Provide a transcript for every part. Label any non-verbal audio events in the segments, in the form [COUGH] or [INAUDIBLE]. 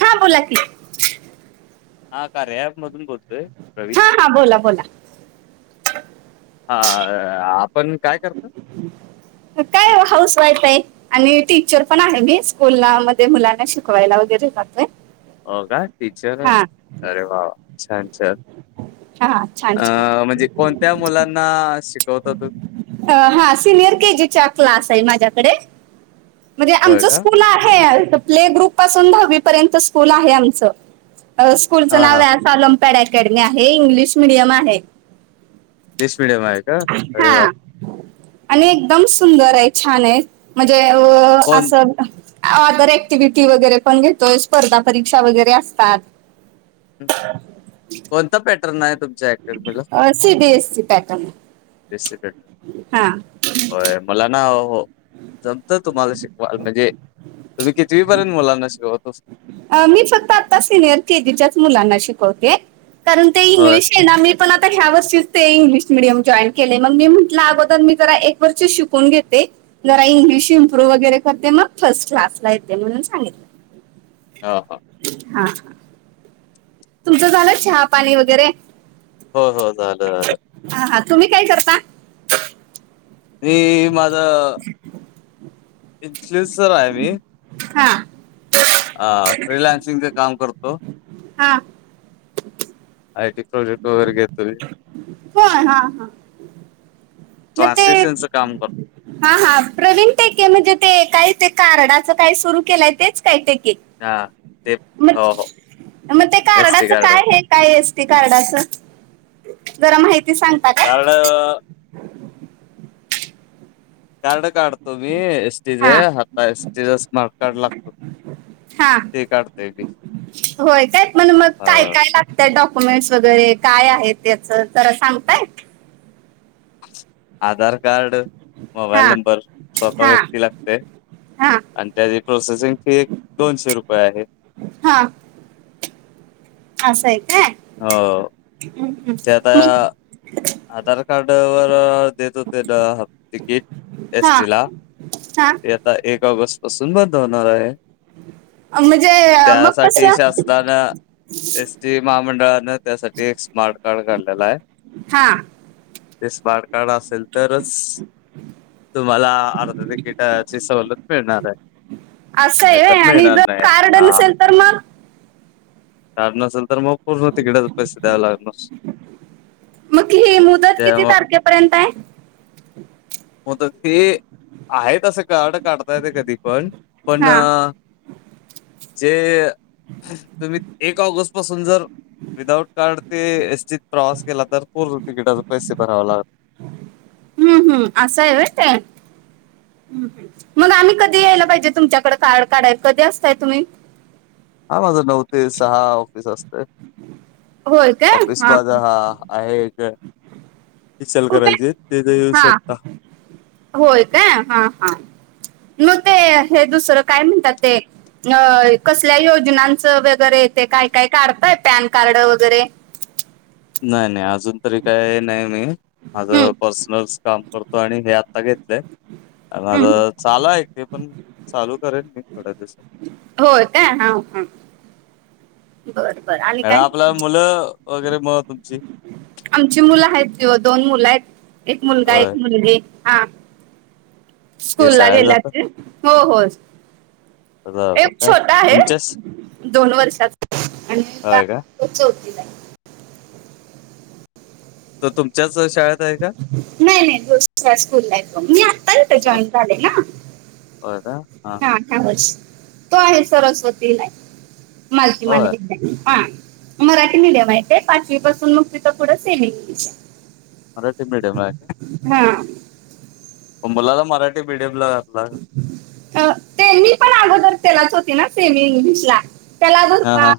हा बोला की. हा कार्या अँप मधून बोलतोय. प्रवीण. हा, हा बोला, बोला. हा आपण काय करता? काय ओ हाऊस वाईफ आहे. आणि टीचर पण आहे मी. स्कूला मध्ये मुलांना शिकवायला वगैरे जातोय. हो का टीचर आहे हा अरे वा छान, छान. हा छान अं छान -म्हणजे कोणत्या मुलांना शिकवता तुम्ही? हा सिनियर केजीचा क्लास आहे माझ्याकडे. म्हणजे होय आमचं का? स्कूल आहे. प्ले ग्रुप पासून दहावीपर्यंत स्कूल आहे आमचं. स्कूलचं हा नाव हा आहे ऑलिम्पॅड अकॅडमी आहे इंग्लिश मिडियम आहे. इंग्लिश मिडीयम आहे. का? हा अरे वा! आणि एकदम सुंदर आहे, छान आहे. म्हणजे कोण अ-असं ऑदर ऍक्टिव्हिटी वगैरे पण घेतोय‌. स्पर्धा परीक्षा वगैरे असतात. कोणता पॅटर्न आहे तुमच्या? अकॅडमीला? अ C B S C pattern. [INAUDIBLE] हा. व्हय मला ना अहो जमत तुम्हाला शिकवाल म्हणजे तुम्ही कितवीपर्यंत मुलांना शिकवतो? मी फक्त आता सिनियर केजीच्याच मुलांना शिकवते. कारण ते होय. इंग्लिश ये ना मी पण आता ह्या वर्षीच ते इंग्लिश मिडियम जॉईन केले, मग मी म्हटलं अगोदर मी जरा एक वर्षी शिकून घेते. जरा इंग्लिश इम्प्रुव्ह वगैरे करते मग फर्ट क्लासला येते म्हणून सांगितलं. हा हा. हा. तुमचं झालं चहा पाणी वगैरे? हो हो झालं झालं. हा हा तुम्ही काय करता? मी माझं इन्फ्लुएन्सर आहे मी. हा. अ फ्रिलान्सिंगच काम करतो. हा. आय टी प्रोजेक्ट वैगरे घेतो. मी. होय हा हा. मग ते ट्रान्समिशनचं काम करतो. हा हा प्रवीण टेके म्हणजे ते काही ते कार्डाचं काही सुरू केलंय तेच काय टेके? हा ते मग हो हो मग ते एस टी कार्डाच कार्ड काय आहे? काय असतय कार्डच? जरा माहिती सांगत कार्ड [INAUDIBLE] कार्ड काढतो मी एसटीच हा आता एसटीच स्मार्ट कार्ड लागतो. हा ते काढतोय मी. होय काय मग अ काय काय लागत डॉक्युमेंट्स वगैरे काय आहेत त्याच जरा सांगताय? आधार कार्ड, हा मोबाईल नंबर, स्वतः हा व्यक्ती लागते हा आणि त्याची प्रोसेसिंग फी एक दोनशे रुपये आहे. हा. अस आहे काय? हो. हम् हम् ते आता मग. आधार कार्ड वर देत होते ना हाफ तिकिट एस हा टिला हा त्या आता एक ऑगस्ट पासून बंद होणार आहे. म्हणजे मग त्यासाठी कसं शासनानं. एस टी महामंडळानं त्यासाठी एक स्मार्ट कार्ड काढलेलं आहे. हा. ते स्मार्ट कार्ड असेल. तरच तुम्हाला अर्ध तिकिटाची सवलत मिळणार आहे. असं आहे नाहीतर होय आणि मिळणार जर नाही. कार्ड हा नसेल तर मग? कार्ड नसेल तर मग पूर्ण तिकिटाच पैसे द्याव लागणार. मग हि मुदत किती त्यामुळे तारखेपर्यंत आहे? मुदत ती, आहे तसं कार्ड काढता येतं कधी पण पण, हा जे, तुम्ही एक ऑगस्ट पासून जर विदाउट कार्ड, ते एसटीत प्रवास केला तर, पूर्ण तिकीटाचे पैसे भराव लागणार. हम्म हम्म असं आहे होय ते? मग आम्ही कधी यायला पाहिजे तुमच्याकडे कार्ड काढय कधी असताय तुम्ही? हा माझा ते सहा ऑफिस असतयं. होय काय ऑफिस हा माझं आ आहे इथं. कुठे इचलकरंजीत तिथं येऊ हा शकता. होय का? हा हा मग ते हे दुसरं काय म्हणतात ते? अ कसल्या योजनांचं वगैरे ते काय काय काढताय पॅन कार्ड वगैरे. नाही नाही अजून तरी काही नाही मी. हम्म माझं पर्सनल काम- करतो आणि हे आत्ता घेतलय. माझ हम्म चाल आहे ते पण- चालू करेन मी थोड्या दिवसात. होय काय? हा. हां. बर बर आणि मॅडम काय? आपला मुलं वगैरे म तुमची? आमची मुलं आहेत की हो. दोन मुलं आहेत. एक मुलगा एक होय मुलगी. हां. ते स्कूलला शाळेला गेल्यात जातात ते? हो हो. बरोबर एक काय छोटा आहे तुमच्याच दोन वर्षाचा. आणि लहा होय का - तो चौथीलाय. तो तुमच्याच शाळेत- आहे का नाही नाही. [UNINTELLIGIBLE] स्कूलला आहे तो. मी आत्ता इथे सर जॉईन झाले ना? होय का? हां. हां. अठरा वर्ष. तो आहे सरस्वतीला ए मालती माने होय विद्यालय. हां. मराठी मीडियम आहे ते. पाचवी पासून मग तिथं पुढं सेमी इंग्लिश आहे. मराठी मीडियम आहे का? हां. मुलाला मराठी मिडीयमला घातला का? अ ते मी पण अगोदर त्यालाच होती ना? सेमी इंग्लिश ला. त्याला अजून हा हा पाहा.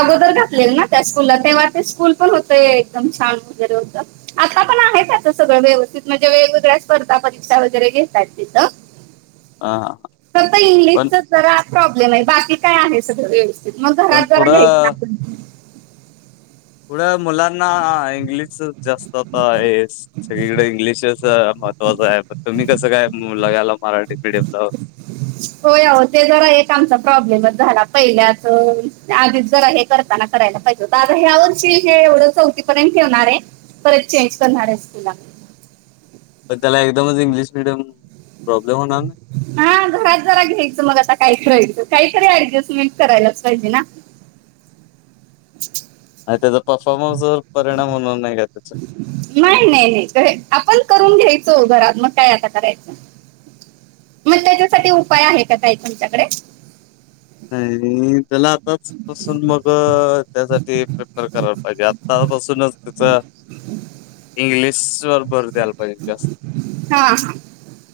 अगोदर घातलेल ना त्या स्कूलला? तेव्हा ते स्कूल पण होतय एकदम छान वगैरे होतं. आत्ता पण आहे आता सगळं व्यवस्थित. म्हणजे वेगवेगळ्या स्पर्धा परीक्षा वगैरे घेतात तिथं. आं. फक्त इंग्लिशचच जरा प्रॉब्लेम आहे. बाकी काय आहे सगळं व्यवस्थित. मग पण घरात जरा घ्यायच पुढं आपण. पुढं मुलांना इंग्लिशचच जास्त तर आहेच. सगळीकडे इंग्लिशच महत्वाचं आहे. तुम्ही कसं काय मुलग्याला मराठी मीडियमला- होय. आहो ते जरा एक आमचा प्रॉब्लेमच झाला. पहिल्याच आधीच जरा एक- करताना करायला पाहिजे होत. आता ह्या वर्षी हे एवढं चौथीपर्यंत ठेवणार आहे. परत चेंज करणारच [UNINTELLIGIBLE] पण त्याला एकदमच इंग्लिश मिडियम प्रॉब्लेम होणार नाही? हां. घरात जरा घ्यायचं मग आता काय करायचं? काहीतरी ऍडजस्टमेंट करायलाच पाहिजे ना. आणि त्याचा परफॉर्मन्स वर परिणाम होणार नाही का त्याचा? नाही नाही नाही. आपण करून घ्यायच ओ घरात मग काय आता करायचं? मग त्याच्यासाठी उपाय आहे का काही तुमच्याकडे? नाही त्याला आताच पासून मग त्यासाठी प्रेफर कराला पाहिजे. आ- -त्ता पासूनच त्याचं- इंग्लिश वर भर द्यायला - -ह्यजे जास्त. हा हा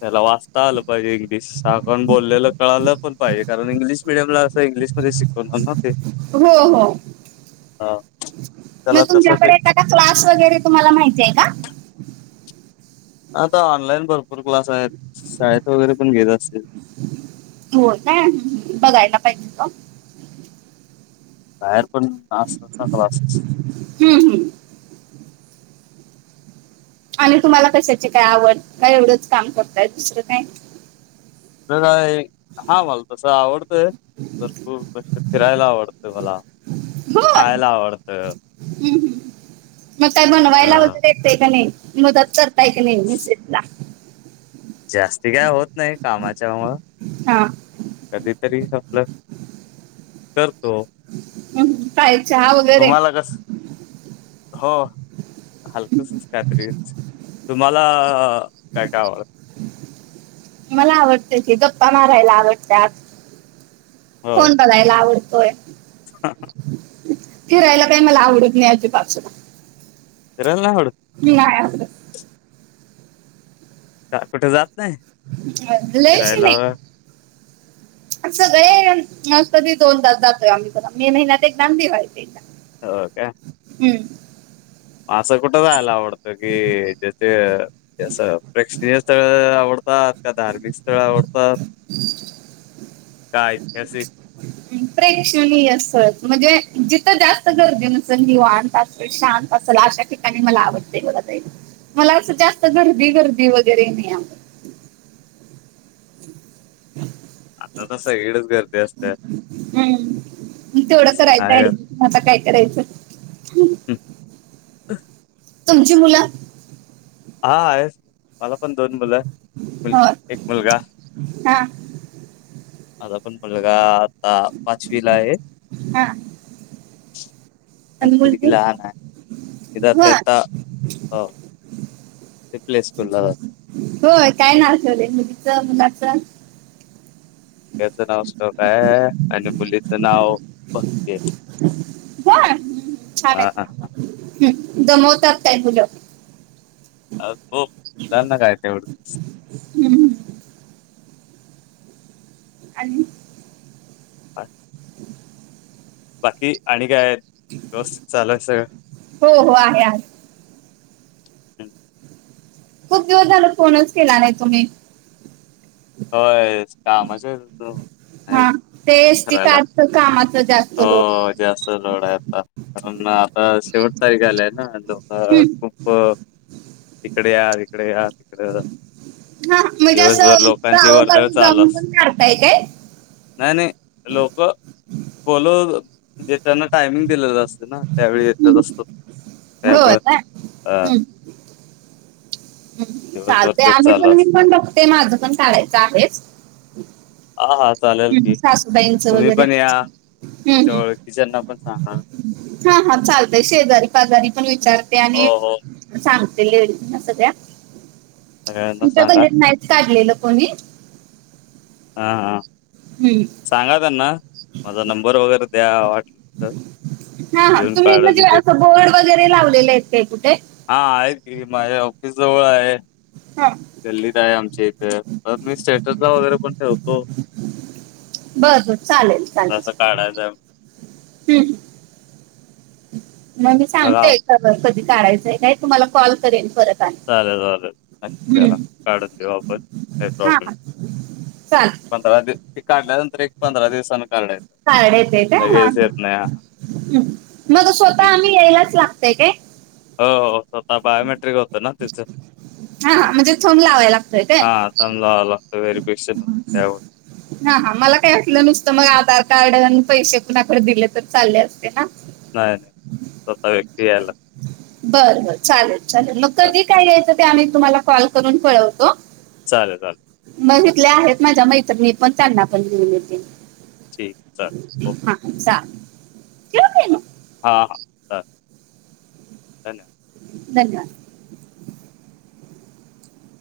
त्याला वाचता आलं पाहिजे इंग्लिश. त्याला आपण बोललेलं कळालं पण पाहिजे. कारण इंग्लिश मिडियम ला असं इंग्लिशमध्ये शिकवणार न ते. हो. हो. हा. मग त्याला तसं ते- तुमच्याकडे एखादा क्लास वगैरे तुम्हाला माहितीये का? आता ऑनलाईन भरपूर क्लास आहेत. शाळेत वगैरे पण घेत असतील. होय काय बघायला पाहिजे मग बाहेर पण असतात ना क्लासेस हम् हम् आणि तुम्हाला कशाची काय आवड का एवढच काम करताय दुसर काय का काय [UNINTELLIGIBLE] हा मला तस आवडतय भरपूर फिरायला आवडत मला बर खायाला आवडत हम्म, हम्म. मग काय अ बनवायला वगैर येतय का नाही मदत करताय का नाही मिसेस ला जास्ती काय होत नाही कामाच्यामुळ हा कधीतरी आपल करतो हम्म. काय चहा वगैरे तुम्हाला कस हो हलकसच काही तरी तुम्हाला काय काय आवडत मला आवडते की गप्पा मारायला आवडतात फोन बघायला आवडतोय हह फिरायला काही मला आवडत नाही आधी पासून फिरायला नाही आवडत मी आहे अस का कुठं जात नाही लयशी फिरायला नाही सगळे काय कधी दोनदा च जातोय आम्ही मे महिन्यात एकदा दिवाळी त एकदा हो का हम्म अस कुठ जायायला आवडत की जे ते जसं प्रेक्षणीय स्थळ आवडत का धार्मिक स्थळ आवडतात का ऐतिहासिक [INAUDIBLE] प्रेक्षणीय असल म्हणजे जिथ जास्त गर्दी नसेल निवांत असेल शांत असेल अशा ठिकाणी मला आवडते बघ मला अस जास्त गर्दी गर्दी वगैरे नाही आ ह [INAUDIBLE] आता सगळीकडे च गर्दी असते हम्म तेवढ असं करायच नाही ऍड गर्दी आता काय करायच तुमची मुल हा आहे मला पण दोन मुल हो मुलगी एक मुलगा हा माझा पण मुलगा आता पाचवीला आहे हा आणि मुलगी लहान हो आहे [INAUDIBLE] [INAUDIBLE] रिप्लेस करू लागलो होय काय नाव ठेवले मुलीच मुलाच याच नाव श्लोक आहे आणि मुलीच नाव भक्ती आहे हा हा हां हम दमवतात काय मुलं अ खूप जा ना काय तेवढच [UNINTELLIGIBLE] हम्म. आणि अ [UNINTELLIGIBLE] बाकी आणि काय आहेत व्यवस्थित चालय सगळं. हो हो आहे आहे. खूप दिवस झाल फोनच केला नाही तुम्ही. होय कामाच. हा ते एसटी काच कामाच जास्त. लोड हो जास्त लोड आहे आता कारण आता शेवट तारीख आलय ना लोक. अ हम्म. खूप इिकडे या तिकडे या तिकडे. हा म्हणजे दिवसभर असं लोकांची वर्दळ गावोगावी जाऊन चालस. पण काढताय काय नाही नाही लोक बोल जे त्यांना टायमिंग दिलेलं असत ना. त्यावेळी येतच हम्म. असतो हो त्यामुळं काय अ दिवसभर चालतेय तेच आम्ही चालू पण अस म पण बघते माझं पण चालायचं आहे. हा हा चालेल की सासूबाईंचं तुम्ही वगैरे पण या. हं, तुमच्या हं. ओळखीच्याना पण सांगा. हा हा चालतय शेजारी पाजारी पण विचारते हो आणि हो सांगते सगळ्या सगळ्यांना आमच्या सांगा गलीत नाहीच काढलेलं कोणी. हा हा. हम्म. सांगा त्यांना माझा नंबर वगैरे द्या वाट तर. हा हा येऊन तुम्ही काढून म्हणजे देत असं बोर्ड वगैरे लावलेले आहेत ते कुठे. हा आहेत गिरी माझ ऑफिस जवळ आहे. हा. दिल्लीत आहे आमच्या इथं तर मी स्टेटसला वगैरे पण ठेवतो. बर बर चालेल तसं चालेलल काढायचं आहे ह. मग मी बघा सांगतेयकार कधी कारायचंय का तुम्हाला कॉल करेन परत. आणि चालेल चालेल नक्की करा हम्म काढून घेऊ आपण काही प्रॉब्लेम. ात. पंधरा दिव ते काढल्यानंतर एक पंधरा दिवसान. काड येतयेत हा हा. हा ह मग स्वतः ठीक आम्ही यायलाच लागतय काय. हो स्वतः बायोमेट्रिक होतं ना तिचं हा हा म्हणजे थंब लावायला लागतोय काय हा. स आला वहेररीफिकेशन. ह हा मला काही असटलं नुसतं मग आधार कार्ड आणि पैसे कोणकडे दिले तर चालले असते ना. नाही नाही स्वतः व्यक्ती यायलागत. बरं बर चालेल चालेल मग लागतं कधी काय यायचं ते आम्ही तुम्हाला कॉल करून कळवतो. चालेल चालेल. मघितल्या आहेत माझ्या मैत्रणी पण त्यांना पण मितील. ठीक आहे चा. हा जा केव कायन. हां. हां धन्यवाद धन्यवाद!